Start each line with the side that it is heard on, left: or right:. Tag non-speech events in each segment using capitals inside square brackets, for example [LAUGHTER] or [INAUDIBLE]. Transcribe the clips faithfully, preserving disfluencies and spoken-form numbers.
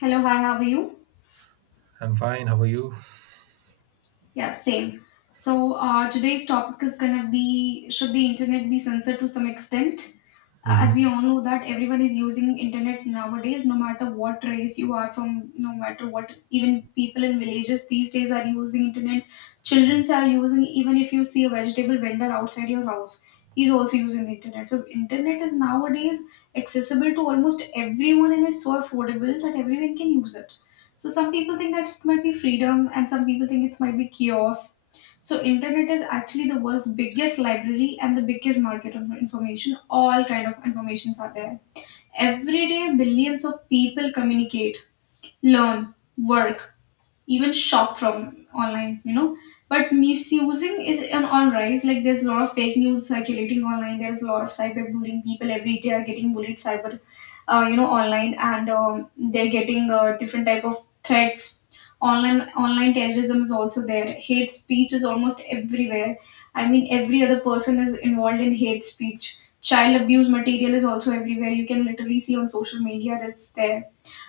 left: Hello, hi, how are you?
right: I'm fine. How are you?
left: Yeah, same. So, uh, today's topic is gonna be should the internet be censored to some extent? Uh, As we
right: hmm
left: all know that everyone is using internet nowadays, no matter what race you are from, no matter what, even people in villages these days are using internet. Childrens are using, even if you see a vegetable vendor outside your house, he's also using the internet. So, internet is nowadays accessible to almost everyone and is so affordable that everyone can use it. So some people think that it might be freedom and some people think it might be chaos. So internet is actually the world's biggest library and the biggest market of information. All kind of informations are there. Every day billions of people communicate, learn, work even shop from online you know But misusing is on, on rise, like there's a lot of fake news circulating online, there's a lot of cyberbullying, people every day are getting bullied cyber uh, you know online, and um, they're getting uh, different type of threats online, online terrorism is also there, hate speech is almost everywhere. I mean every other person is involved in hate speech, child abuse material is also everywhere, you can literally see on social media that's there.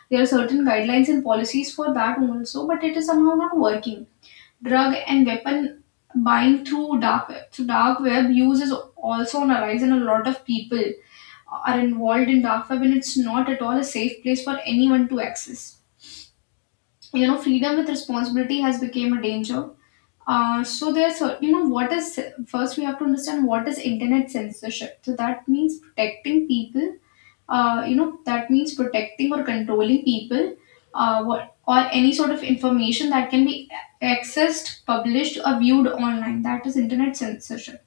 left: There are certain guidelines and policies for that also, but it is somehow not working. Drug and weapon buying through dark web. So dark web use is also on a rise, and a lot of people are involved in dark web, and it's not at all a safe place for anyone to access. You know, freedom with responsibility has become a danger. Uh, so there's a- you know what is First we have to understand what is internet censorship. So that means protecting people uh, you know that means protecting or controlling people uh, what, or any sort of information that can be accessed, published or viewed online, that is internet censorship.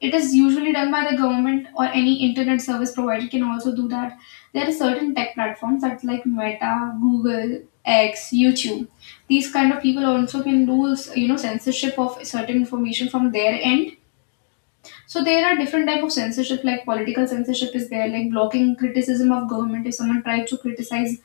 left: It is usually done by the government, or any internet service provider can also do that. There are certain tech platforms that like Meta, Google, X, YouTube, these kind of people also can do, you know, censorship of certain information from their end. So there are different type of censorship, like political censorship is there, like blocking criticism of government. If someone tries to criticize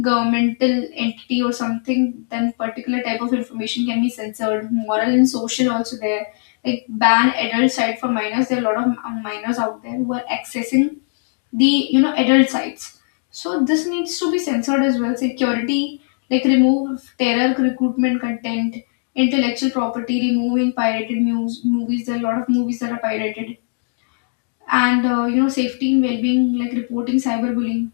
left: governmental entity or something, then particular type of information can be censored. Moral and social also there, like ban adult site for minors. There are a lot of um, minors out there who are accessing the, you know, adult sites, so this needs to be censored as well. Security, like remove terror recruitment content. Intellectual property, removing pirated news, movies, there are a lot of movies that are pirated. And uh, you know, safety and well-being, like reporting cyberbullying.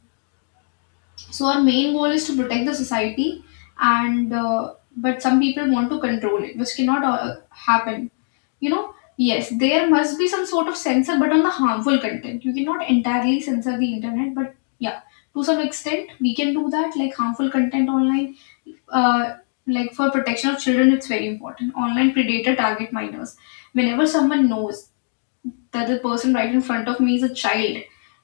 left: So our main goal is to protect the society. And uh, but some people want to control it, which cannot uh, happen. You know, yes, there must be some sort of censor, but on the harmful content, you cannot entirely censor the internet, but yeah, to some extent we can do that, like harmful content online. Uh, like for protection of children, it's very important. Online predator target minors. Whenever someone knows that the person right in front of me is a child,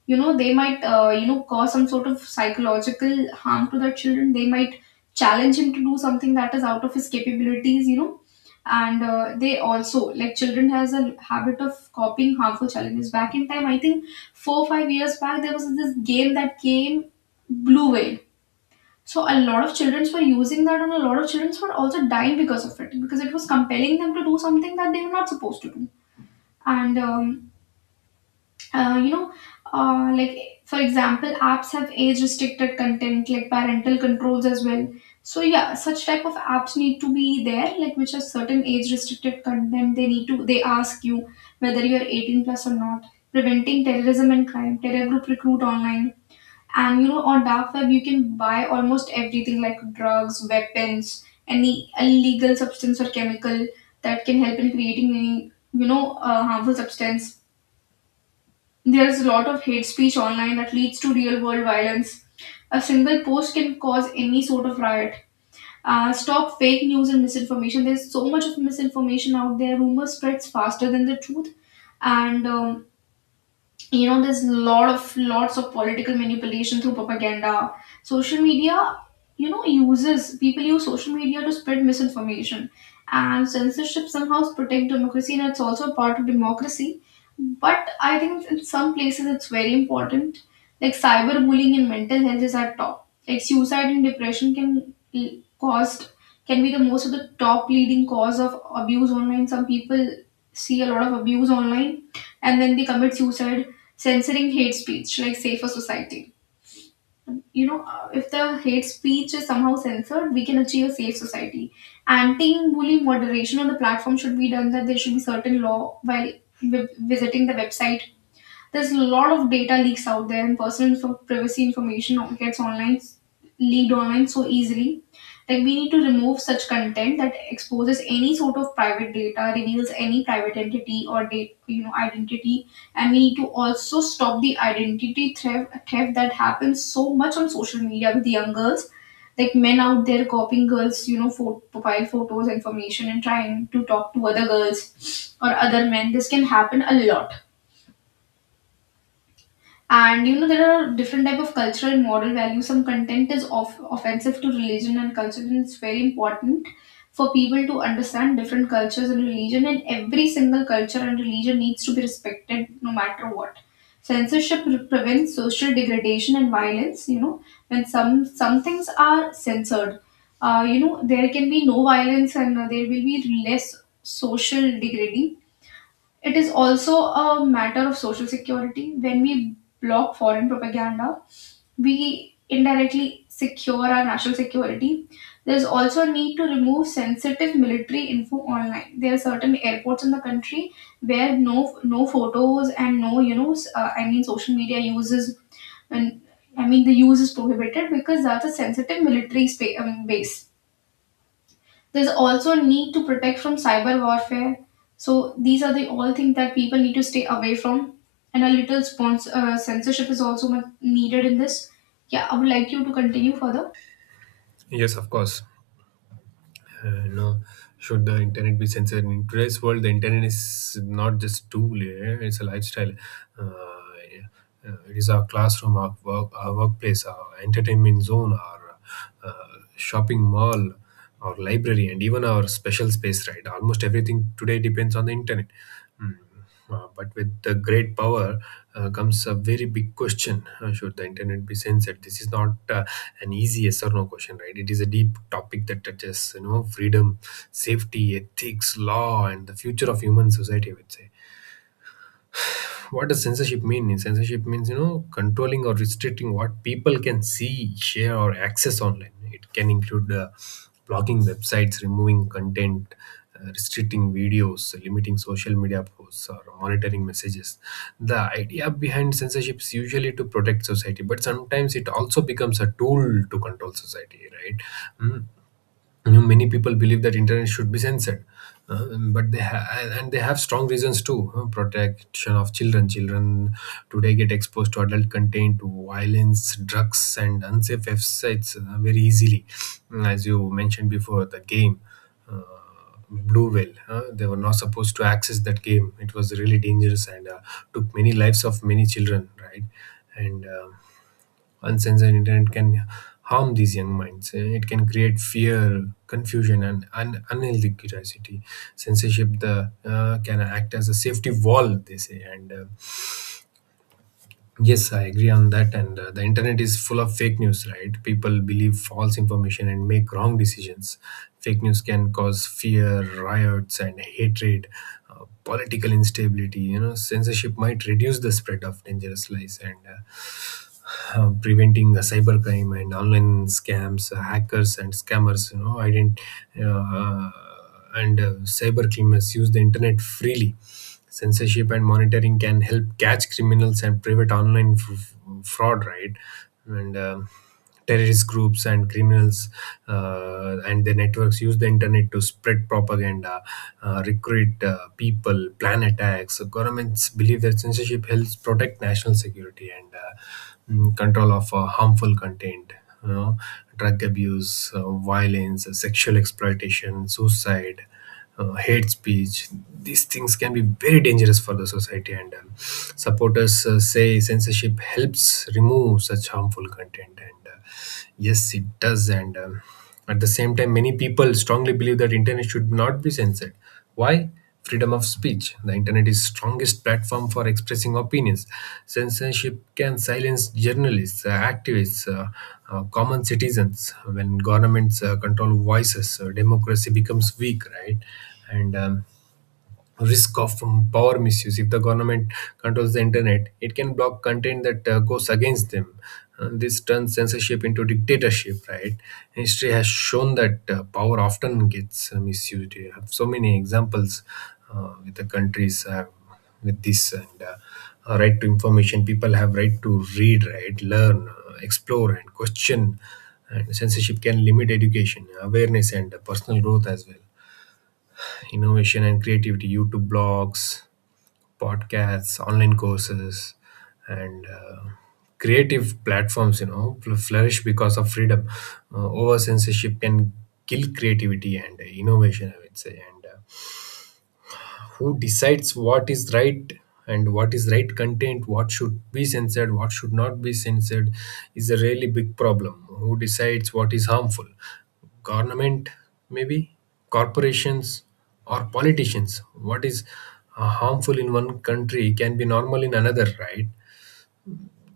left: you know, they might uh, you know, cause some sort of psychological harm to their children. They might challenge him to do something that is out of his capabilities, you know. And uh, they also, like children has a habit of copying harmful challenges. Back in time, I think four five years back, there was this game that came, blue whale. So a lot of children were using that, and a lot of children were also dying because of it, because it was compelling them to do something that they were not supposed to do. And um, uh, you know, uh, like for example, apps have age restricted content, like parental controls as well. So yeah, such type of apps need to be there, like which are certain age restricted content. They need to they ask you whether you are eighteen plus or not. Preventing terrorism and crime, terror group recruit online, and you know, on dark web you can buy almost everything, like drugs, weapons, any illegal substance or chemical that can help in creating any, you know, uh, harmful substance. There's a lot of hate speech online that leads to real world violence. A single post can cause any sort of riot. Uh, stop fake news and misinformation. There's so much of misinformation out there. Rumor spreads faster than the truth. And um, You know, there's lot of lots of political manipulation through propaganda, social media. You know, uses, people use social media to spread misinformation, and censorship somehow protect democracy, and it's also a part of democracy. But I think in some places it's very important, like cyberbullying and mental health is at top, like suicide and depression can l- caused, can be the most of the top leading cause of abuse online. Some people see a lot of abuse online and then they commit suicide. Censoring hate speech, like safer society. You know, uh, if the hate speech is somehow censored, we can achieve a safe society. Anti-bullying moderation on the platform should be done, that there should be certain law while vi- visiting the website. There's a lot of data leaks out there, and personal info- privacy information gets online, leaked online so easily. Like we need to remove such content that exposes any sort of private data, reveals any private entity or date, you know, identity, and we need to also stop the identity theft, theft that happens so much on social media with young girls, like men out there copying girls, you know, pho- profile photos, information, and trying to talk to other girls or other men. This can happen a lot. And you know, there are different type of cultural and moral values. Some content is off- offensive to religion and culture, and it's very important for people to understand different cultures and religion, and every single culture and religion needs to be respected no matter what. Censorship pre- prevents social degradation and violence. You know, when some some things are censored, uh, you know, there can be no violence, and uh, there will be less social degrading. It is also a matter of social security. When we block foreign propaganda, we indirectly secure our national security. There is also a need to remove sensitive military info online. There are certain airports in the country where no no photos and no, you know, s- uh, I mean social media uses, and I mean the use is prohibited because that's a sensitive military spa- um, base. There's also a need to protect from cyber warfare. So these are the all things that people need to stay away from. And a little sponsor, uh, censorship is also mu- needed in this. Yeah, I would like you to continue further.
right: Yes, of course. Uh, no, should the internet be censored in today's world? The internet is not just tool, eh? it's a lifestyle. Uh, yeah. Uh, it is our classroom, our work, our workplace, our entertainment zone, our uh, shopping mall, our library, and even our special space. Right, almost everything today depends on the internet. Mm. Um, uh, but with the great power uh, comes a very big question, uh, should the internet be censored? This is not uh, an easy yes or no question, right? It is a deep topic that touches, you know, freedom, safety, ethics, law, and the future of human society, I would say. What does censorship mean? Censorship means, you know, controlling or restricting what people can see, share, or access online. It can include uh, blocking websites, removing content, uh, restricting videos, limiting social media posts, or monitoring messages. The idea behind censorship is usually to protect society, but sometimes it also becomes a tool to control society, right? Mm, you know, many people believe that internet should be censored, uh, but they ha- and they have strong reasons too. Uh, protection of children. Children today get exposed to adult content, to violence, drugs, and unsafe websites uh, very easily. Mm, as you mentioned before, the game, uh, blue whale, uh, they were not supposed to access that game. It was really dangerous and uh, took many lives of many children, right? And um uncensored internet can harm these young minds. Uh, It can create fear, confusion, and un- unhealthy curiosity. Censorship the, uh, can act as a safety wall, they say, and uh, yes, I agree on that. And uh, the internet is full of fake news, right? People believe false information and make wrong decisions. Fake news can cause fear, riots, and hatred, uh, political instability. You know, censorship might reduce the spread of dangerous lies and uh, uh, preventing uh, cybercrime and online scams, uh, hackers, and scammers. You know, ident- uh, uh, and uh, Cyber criminals use the internet freely. Censorship and monitoring can help catch criminals and prevent online f- fraud, right? and um, Terrorist groups and criminals uh, and their networks use the internet to spread propaganda, uh, recruit uh, people, plan attacks. So governments believe that censorship helps protect national security. And uh, mm, control of uh, harmful content, you know, drug abuse, uh, violence, uh, sexual exploitation, suicide, uh, hate speech. These things can be very dangerous for the society, and um, supporters uh, say censorship helps remove such harmful content. And uh, yes, it does. And um, at the same time, many people strongly believe that internet should not be censored. Why? Freedom of speech. The internet is strongest platform for expressing opinions. Censorship can silence journalists, uh, activists, uh, uh, common citizens. When governments uh, control voices, uh, democracy becomes weak, right? And um, risk of um, power misuse. If the government controls the internet, it can block content that uh, goes against them. Uh, this turns censorship into dictatorship, right? History has shown that uh, power often gets uh, misused. You have so many examples uh, with the countries uh, with this and uh, uh, right to information. People have right to read, right, learn, uh, explore, and question. And censorship can limit education, awareness, and uh, personal growth as well. Innovation and creativity, YouTube blogs, podcasts, online courses, and uh, creative platforms, you know, fl- flourish because of freedom. Uh, Over censorship can kill creativity and uh, innovation, I would say. And uh, Who decides what is right, and what is right content? What should be censored, what should not be censored is a really big problem. Who decides what is harmful? Government, maybe, corporations, or politicians? What is uh, harmful in one country can be normal in another, right?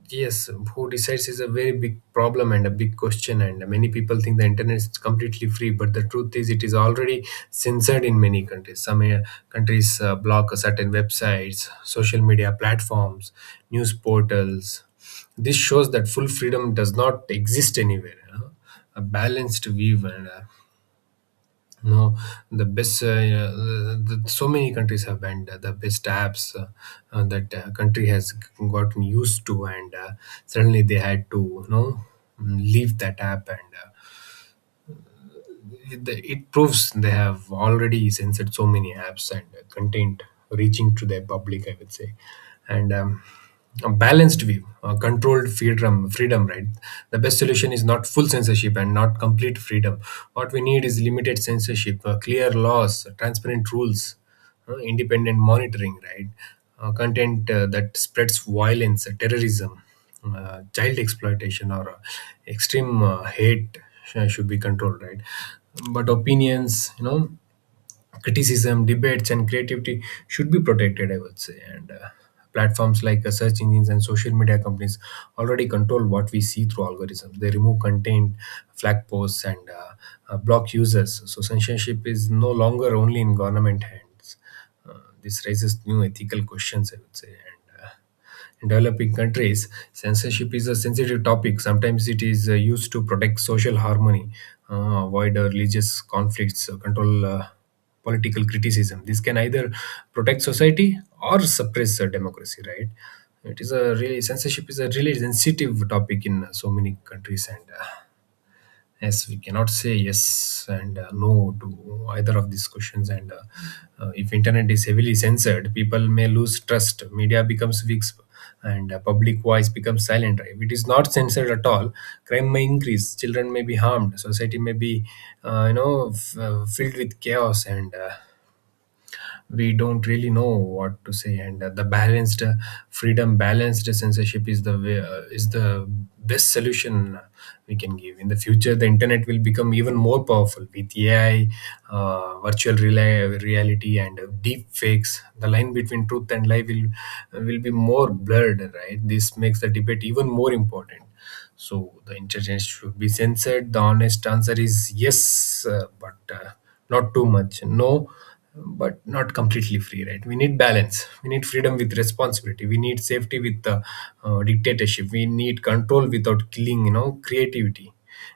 right: Yes, who decides is a very big problem and a big question, and many people think the internet is completely free. But the truth is, it is already censored in many countries. Some uh, countries uh, block certain websites, social media platforms, news portals. This shows that full freedom does not exist anywhere, you know. A balanced view. And uh, no, the best. Uh, uh, the, So many countries have banned uh, the best apps, uh, uh, that uh, country has g- gotten used to, and uh, suddenly they had to, you know, leave that app. And. Uh, it it proves they have already censored so many apps and uh, content reaching to their public, I would say. And um, a balanced view, a controlled freedom, freedom right? The best solution is not full censorship and not complete freedom. What we need is limited censorship, uh, clear laws, transparent rules, uh, independent monitoring, right? Uh, content uh, that spreads violence, uh, terrorism, uh, child exploitation, or uh, extreme uh, hate sh- should be controlled, right? But opinions, you know, criticism, debates, and creativity should be protected, I would say. And uh, platforms like uh, search engines and social media companies already control what we see through algorithms. They remove content, flag posts, and uh, uh, block users. So censorship is no longer only in government hands. Uh, this raises new ethical questions, I would say. And uh, in developing countries, censorship is a sensitive topic. Sometimes it is uh, used to protect social harmony, uh, avoid uh, religious conflicts, uh, control uh, political criticism. This can either protect society or suppress uh, democracy, right? It is a really censorship is a really sensitive topic in uh, so many countries, and uh, yes, we cannot say yes and uh, no to either of these questions. And uh, uh, if internet is heavily censored, people may lose trust. Media becomes weak, and uh, public voice becomes silent. If it is not censored at all, crime may increase. Children may be harmed. Society may be, uh, you know, f- uh, filled with chaos. And. Uh, we don't really know what to say, and uh, the balanced uh, freedom balanced censorship is the way, uh, is the best solution we can give. In the future, the internet will become even more powerful with AI, uh, virtual rela- reality, and uh, deep fakes. The line between truth and lie will will be more blurred, right? This makes the debate even more important. So the internet should be censored. The honest answer is yes, uh, but uh, not too much. No, but not completely free, right? We need balance. We need freedom with responsibility. We need safety with uh, uh, dictatorship. We need control without killing, you know, creativity.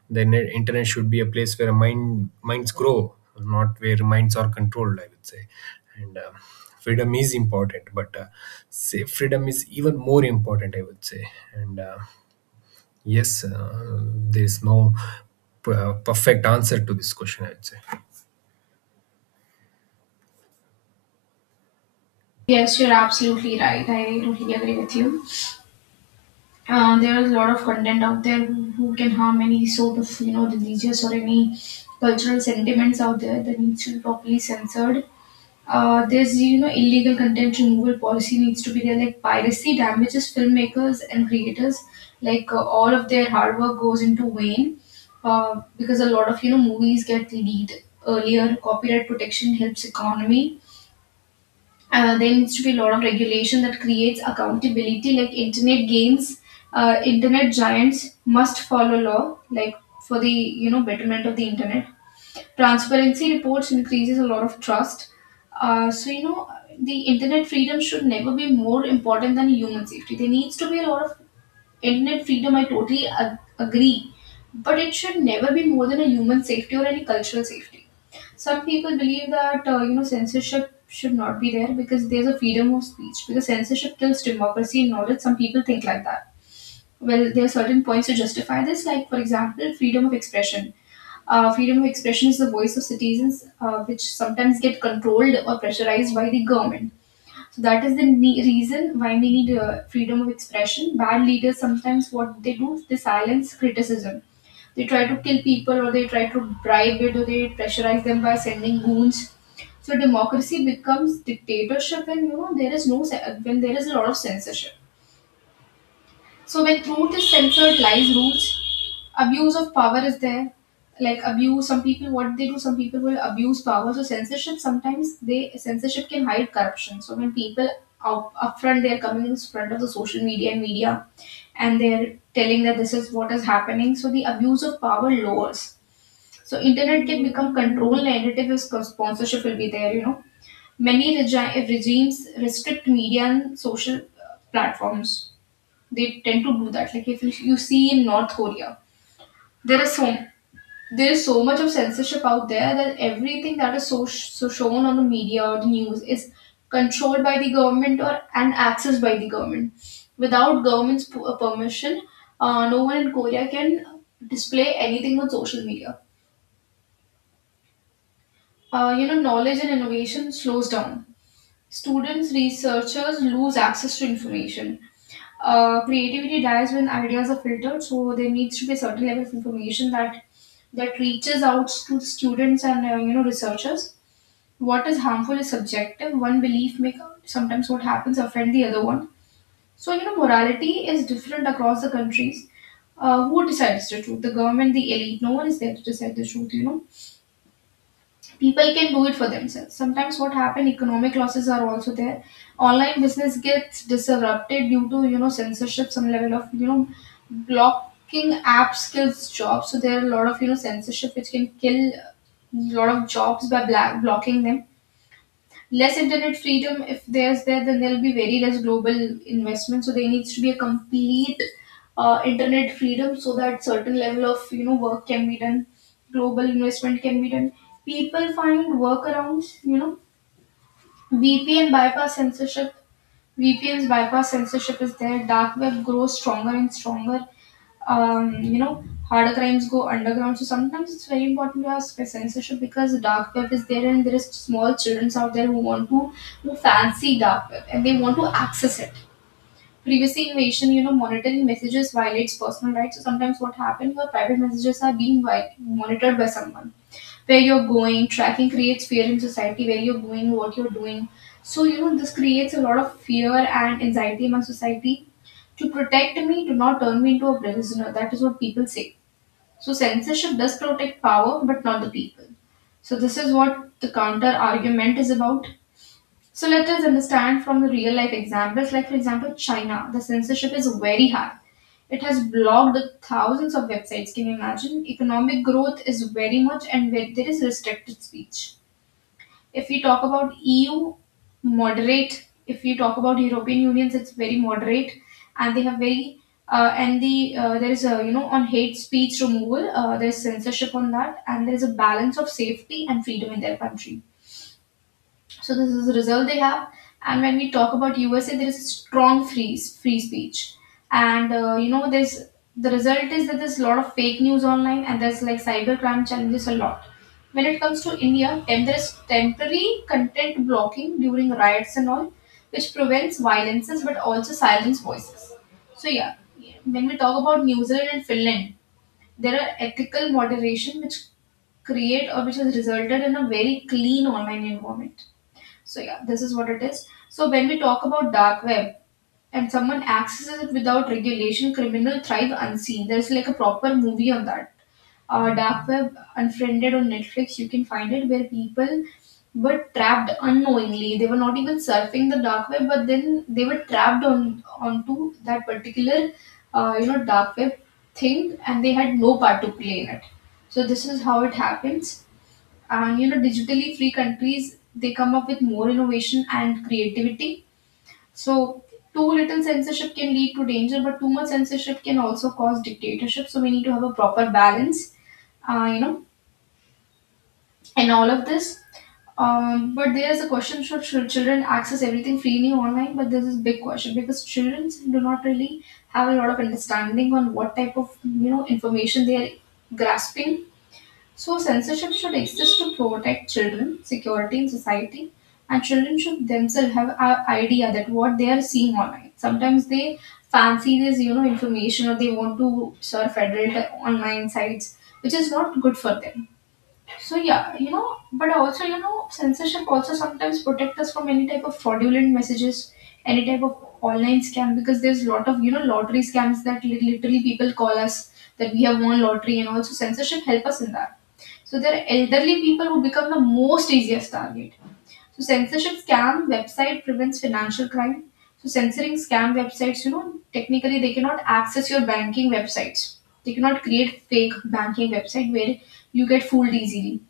right: The net- internet should be a place where mind minds grow, not where minds are controlled, I would say. And um, freedom is important, but uh, say freedom is even more important, I would say. And uh, yes, uh, there is no p- uh, perfect answer to this question, I would say.
left: Yes, you're absolutely right. I totally agree with you. uh, there is a lot of content out there who, who can harm any sort of, you know, religious or any cultural sentiments out there that needs to be properly censored. Uh, there's, you know, illegal content removal policy needs to be there. Like piracy damages filmmakers and creators. Like uh, all of their hard work goes into vain uh, because a lot of, you know, movies get leaked earlier. Copyright protection helps economy. Uh, there needs to be a lot of regulation that creates accountability, like internet games, uh, internet giants must follow law, like for the, you know, betterment of the internet. Transparency reports increases a lot of trust. Uh, so you know, the internet freedom should never be more important than human safety. There needs to be a lot of internet freedom, I totally ag- agree, but it should never be more than a human safety or any cultural safety. Some people believe that uh, you know, censorship should not be there because there's a freedom of speech, because censorship kills democracy and knowledge. Some people think like that. Well, there are certain points to justify this, like for example, freedom of expression. Uh, freedom of expression is the voice of citizens, uh, which sometimes get controlled or pressurized by the government. So that is the ne- reason why we need uh, freedom of expression. Bad leaders sometimes what they do, is they silence criticism. They try to kill people, or they try to bribe it, or they pressurize them by sending goons. So democracy becomes dictatorship, and you know, there is no se- when there is a lot of censorship, so when truth is censored, lies rules. Abuse of power is there. Like abuse, some people what they do, some people will abuse power. So censorship, sometimes they, censorship can hide corruption. So when people up upfront they are coming in front of the social media and media, and they're telling that this is what is happening. So the abuse of power lowers. So internet can become control narrative if sp- sponsorship will be there. You know, many regi- regimes restrict media and social uh, platforms, they tend to do that. Like if you you see in North Korea, there is so there is so much of censorship out there that everything that is so, so shown on the media or the news is controlled by the government or and accessed by the government. Without government's p- uh, permission, uh, no one in Korea can display anything on social media. Uh, you know, knowledge and innovation slows down. Students, researchers lose access to information. Uh, creativity dies when ideas are filtered, so there needs to be a certain level of information that that reaches out to students and uh, you know researchers. What is harmful is subjective. One belief may sometimes what happens offend the other one. So you know morality is different across the countries. Uh, who decides the truth? The government, the elite. No one is there to decide the truth. You know people can do it for themselves. Sometimes what happen, economic losses are also there. Online business gets disrupted due to you know censorship. Some level of you know blocking apps kills jobs, so there are a lot of you know censorship which can kill a lot of jobs by black blocking them. Less internet freedom, if there's there then there'll be very less global investment. So there needs to be a complete uh, internet freedom so that certain level of you know work can be done, global investment can be done. People find workarounds, you know vpn bypass censorship, vpn's bypass censorship is there, dark web grows stronger and stronger. Um, you know, harder crimes go underground. So sometimes it's very important to have spe- censorship because the dark web is there and there is small children out there who want to who fancy dark web and they want to access it. Privacy invasion, you know, monitoring messages violates personal rights. So sometimes what happens, your private messages are being vi- monitored by someone, where you're going. Tracking creates fear in society, where you're going, what you're doing. So, you know, this creates a lot of fear and anxiety among society. To protect me, do not turn me into a prisoner. That is what people say. So, censorship does protect power, but not the people. So, this is what the counter argument is about. So let us understand from the real life examples, like for example, China, the censorship is very high. It has blocked thousands of websites. Can you imagine? Economic growth is very much, and where there is restricted speech. If we talk about E U, moderate. If we talk about European Unions, it's very moderate, and they have very uh, and the uh, there is a you know on hate speech removal, uh, there is censorship on that, and there is a balance of safety and freedom in their country. So this is the result they have. And when we talk about U S A, there is strong free free speech, and uh, you know there's the result is that there's a lot of fake news online, and there's like cybercrime challenges a lot. When it comes to India, tem- there's temporary content blocking during riots and all, which prevents violences but also silence voices. So yeah, when we talk about New Zealand and Finland, there are ethical moderation which create or which has resulted in a very clean online environment. So yeah, this is what it is. So when we talk about dark web and someone accesses it without regulation, criminal thrive unseen. There's like a proper movie on that. Uh, dark web unfriended on Netflix. You can find it where people were trapped unknowingly. They were not even surfing the dark web, but then they were trapped on onto that particular uh, you know dark web thing, and they had no part to play in it. So this is how it happens. And you know digitally free countries, they come up with more innovation and creativity. So too little censorship can lead to danger, but too much censorship can also cause dictatorship, so we need to have a proper balance uh, you know in all of this. Um, but there is a question, should, should children access everything freely online? But this is big question because children do not really have a lot of understanding on what type of you know information they are grasping. So, censorship should exist to protect children, security in society, and children should themselves have an idea that what they are seeing online. Sometimes they fancy this, you know, information, or they want to surf adult online sites, which is not good for them. So, yeah, you know, but also, you know, censorship also sometimes protect us from any type of fraudulent messages, any type of online scam, because there's lot of, you know, lottery scams that li- literally people call us that we have won lottery, and also censorship help us in that. So they're elderly people who become the most easiest target. So censorship scam website prevents financial crime. So censoring scam websites, you know, technically they cannot access your banking websites. They cannot create fake banking website where you get fooled easily.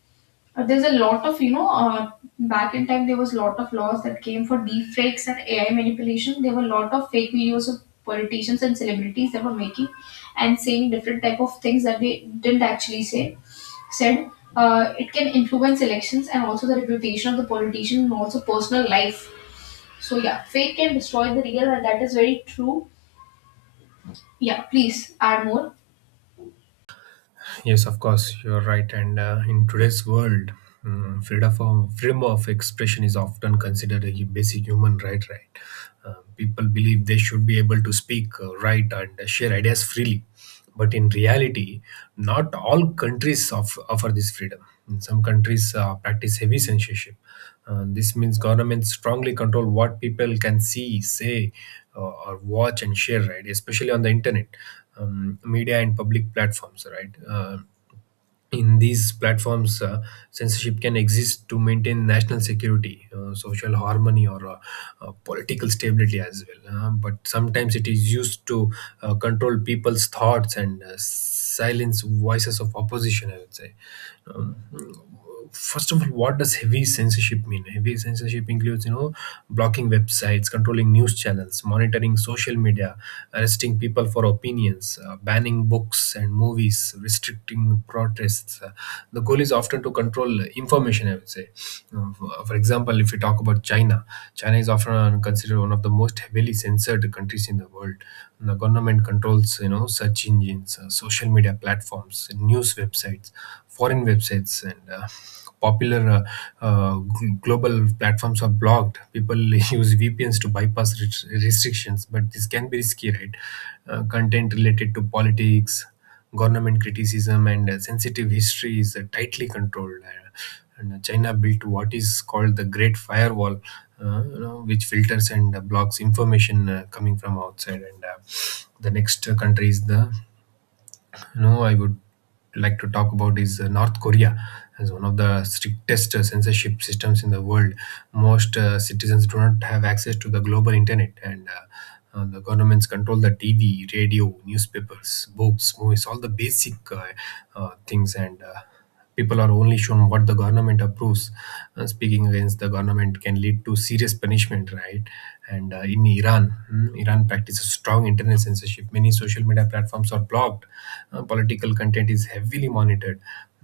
left: Uh, There's a lot of, you know, uh, back in time there was a lot of laws that came for deepfakes and A I manipulation. There were a lot of fake videos of politicians and celebrities that were making and saying different type of things that they didn't actually say. Said uh, It can influence elections and also the reputation of the politician and also personal life. So yeah, fake can destroy the real, and that is very true. Yeah, please add more.
right: Yes, of course, you're right. And uh, in today's world, um, freedom of, freedom of expression is often considered a basic human right. Right, uh, people believe they should be able to speak, uh, write, and share ideas freely. But in reality, not all countries of, offer this freedom. In some countries, uh, practice heavy censorship. Uh, this means governments strongly control what people can see, say, uh, or watch and share. Right, especially on the internet, um, media and public platforms, right? Uh, in these platforms, uh, censorship can exist to maintain national security, uh, social harmony, or uh, uh, political stability as well. Uh, but sometimes it is used to uh, control people's thoughts and uh, silence voices of opposition, I would say. Um, First of all, what does heavy censorship mean? Heavy censorship includes, you know, blocking websites, controlling news channels, monitoring social media, arresting people for opinions, uh, banning books and movies, restricting protests. Uh, the goal is often to control information, I would say. Uh, for for example, if we talk about china, china is often considered one of the most heavily censored countries in the world. The government controls, you know, search engines, uh, social media platforms, news websites, foreign websites, and uh, popular uh, uh, gl- global platforms are blocked. People [LAUGHS] use vpns to bypass res- restrictions, but this can be risky, right? Uh, content related to politics, government criticism, and uh, sensitive history is uh, tightly controlled. Uh, and uh, China built what is called the great firewall, uh, you know, which filters and uh, blocks information uh, coming from outside. And uh, the next uh, country is the no, I would like to talk about is uh, North Korea, as one of the strictest uh, censorship systems in the world. Most uh, citizens do not have access to the global internet, and uh, uh, the governments control the T V, radio, newspapers, books, movies, all the basic uh, uh, things. And uh, people are only shown what the government approves. Uh, speaking against the government can lead to serious punishment, right? and uh, In Iran, mm, Iran practices strong internet censorship. Many social media platforms are blocked. Uh, political content is heavily monitored.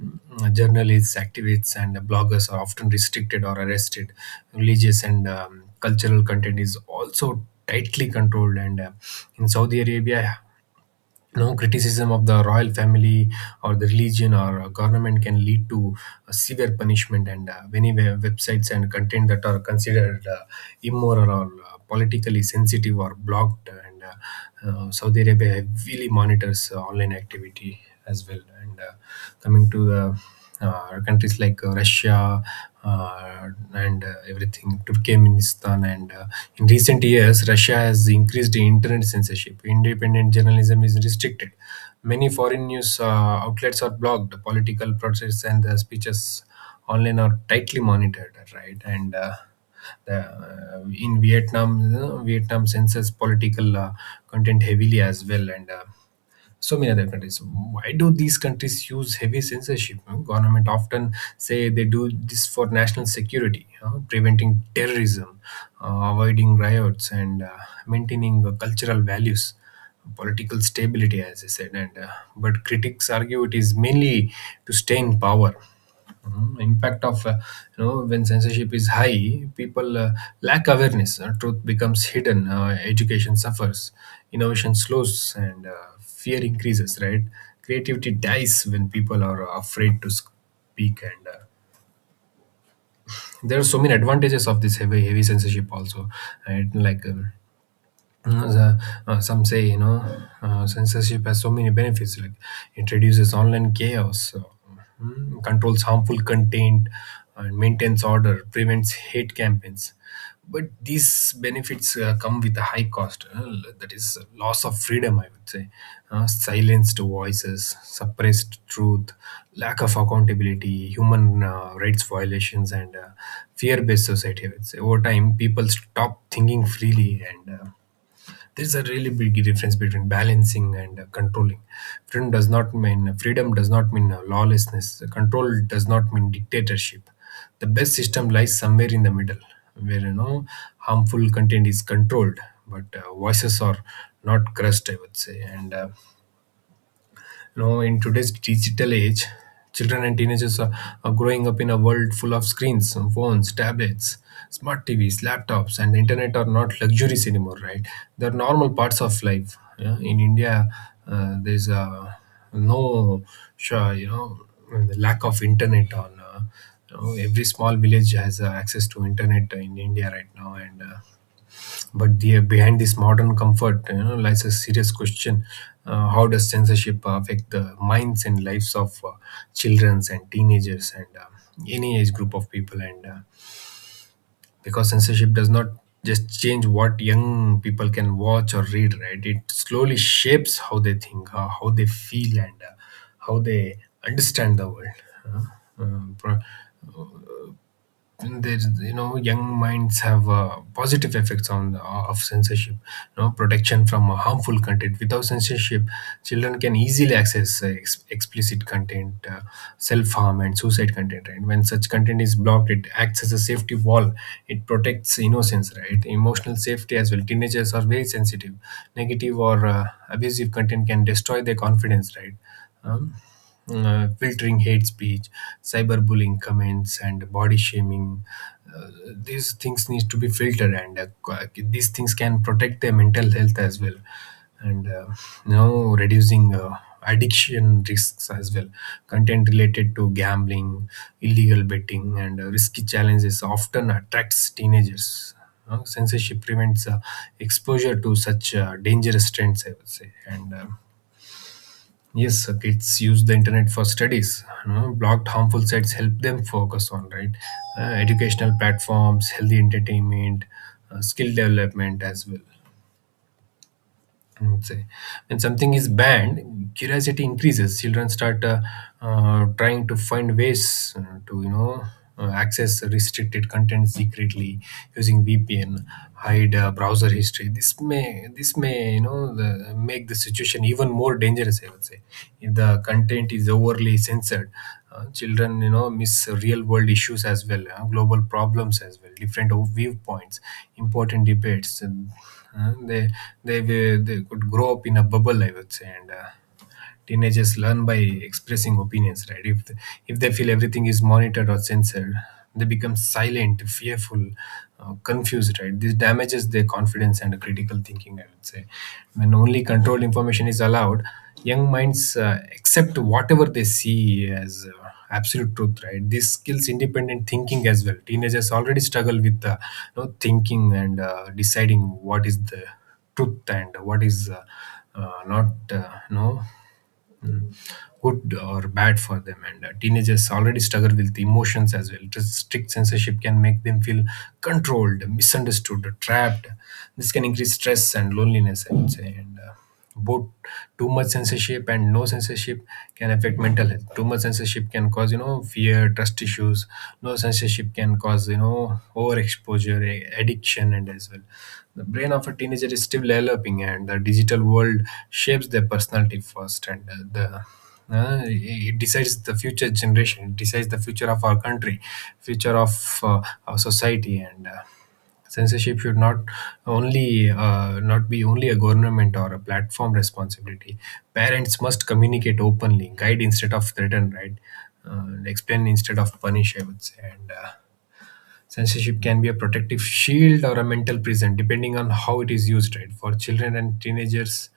right: Mm, journalists, activists and bloggers are often restricted or arrested. Religious and um, cultural content is also tightly controlled, and uh, in Saudi Arabia, no criticism of the royal family or the religion or uh, government can lead to uh, severe punishment. And uh, many we- websites and content that are considered uh, immoral or uh, politically sensitive are blocked, and uh, uh, Saudi Arabia heavily monitors uh, online activity as well. And uh, Coming to the uh, countries like uh, Russia uh, and uh, everything, Turkmenistan. And uh, In recent years, Russia has increased internet censorship. Independent journalism is restricted. Many foreign news uh, outlets are blocked. Political protests and the speeches online are tightly monitored, right? And uh, the, uh, in Vietnam, uh, Vietnam censors political uh, content heavily as well. And uh, so many other countries. Why do these countries use heavy censorship? You know, government often say they do this for national security, you know, preventing terrorism, uh, avoiding riots and uh, maintaining uh, cultural values, political stability, as I said. And uh, But critics argue it is mainly to stay in power. Mhm. Impact of uh, you know when censorship is high, people uh, lack awareness, uh, truth becomes hidden, uh, education suffers, innovation slows and uh, fear increases, right? Creativity dies when people are afraid to speak. And uh, There are so many advantages of this heavy heavy censorship also, right? like um, Mm, the- uh, some say, you know uh, censorship has so many benefits, like it reduces online chaos, uh, mm, controls harmful content and maintains order, prevents hate campaigns. But these benefits uh, come with a high cost, uh, that is loss of freedom, I would say. Uh, silenced voices, suppressed truth, lack of accountability, human uh, rights violations and uh, fear-based society, I would say. Over time people stop thinking freely. And uh, There's a really big difference between balancing and uh, controlling. Freedom does not mean freedom does not mean uh, lawlessness. Control does not mean dictatorship. The best system lies somewhere in the middle, where, you know harmful content is controlled, but uh, voices are not crushed, I would say. And uh, you know in today's digital age, children and teenagers are, are growing up in a world full of screens, phones, tablets, smart TVs, laptops, and the internet are not luxuries anymore, right? They're normal parts of life. Yeah? In India uh, there's uh, no, sure, you know the lack of internet on, uh, you know, every small village has uh, access to internet in India right now. And uh, But the, uh, behind this modern comfort, you know, lies a serious question. Uh, how does censorship affect the minds and lives of uh, children and teenagers and uh, any age group of people? And uh, Because censorship does not just change what young people can watch or read, right? It slowly shapes how they think, uh, how they feel, and uh, how they understand the world. Uh, uh, pro- and there's, you know young minds have uh, positive effects on uh, of censorship, you know protection from uh, harmful content. Without censorship, children can easily access uh, ex- explicit content, uh, self-harm and suicide content, right? When such content is blocked, it acts as a safety wall. It protects innocence, right? Emotional safety as well, teenagers are very sensitive. Negative or uh, abusive content can destroy their confidence, right? um, uh, Filtering hate speech, cyberbullying comments, and body shaming. Uh, these things need to be filtered, and uh, qu- these things can protect their mental health as well, and uh, now reducing Uh, addiction risks as well. Content related to gambling, illegal betting and uh, risky challenges often attracts teenagers. Uh, censorship prevents uh, exposure to such uh, dangerous trends, I would say. And um, Yes, uh, kids use the internet for studies. You know, blocked harmful sites help them focus on, right, uh, educational platforms, healthy entertainment, uh, skill development as well. I would say. When something is banned, curiosity increases. Children start uh, uh, trying to find ways uh, to, you know, uh, access restricted content secretly using V P N, hide uh, browser history. This may, this may, you know, the, make the situation even more dangerous. I would say, if the content is overly censored, uh, children, you know miss real world issues as well, uh, global problems as well, different o- viewpoints, important debates, and uh, they, they they they could grow up in a bubble, I would say. And uh, Teenagers learn by expressing opinions, right? if if they feel everything is monitored or censored, they become silent, fearful, uh, confused, right? This damages their confidence and critical thinking, I would say. When only controlled information is allowed, young minds uh, accept whatever they see as uh, absolute truth, right? This skills independent thinking as well. Teenagers already struggle with uh, you know, thinking and uh, deciding what is the truth and what is uh, uh, not, uh, no, good or bad for them. And uh, teenagers already struggle with emotions as well. Just strict censorship can make them feel controlled, misunderstood, trapped. This can increase stress and loneliness, I would say. And uh, Both too much censorship and no censorship can affect mental health. Too much censorship can cause, you know fear, trust issues. No censorship can cause, you know overexposure, a- addiction and as well, the brain of a teenager is still developing and the digital world shapes their personality first. And uh, the uh, It decides the future generation. It decides the future of our country, future of uh, our society. And uh, Censorship should not only uh, not be only a government or a platform responsibility. Parents must communicate openly, guide instead of threaten, right? Uh, and explain instead of punish. I would say. And uh, Censorship can be a protective shield or a mental prison, depending on how it is used, right? For children and teenagers,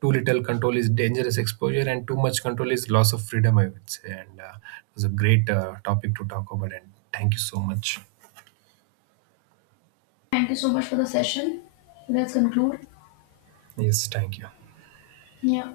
right: too little control is dangerous exposure, and too much control is loss of freedom, I would say. And uh, It was a great uh, topic to talk about, and thank you so much.
left: Thank you so much for the session. Let's conclude.
right: Yes, thank you.
left: Yeah.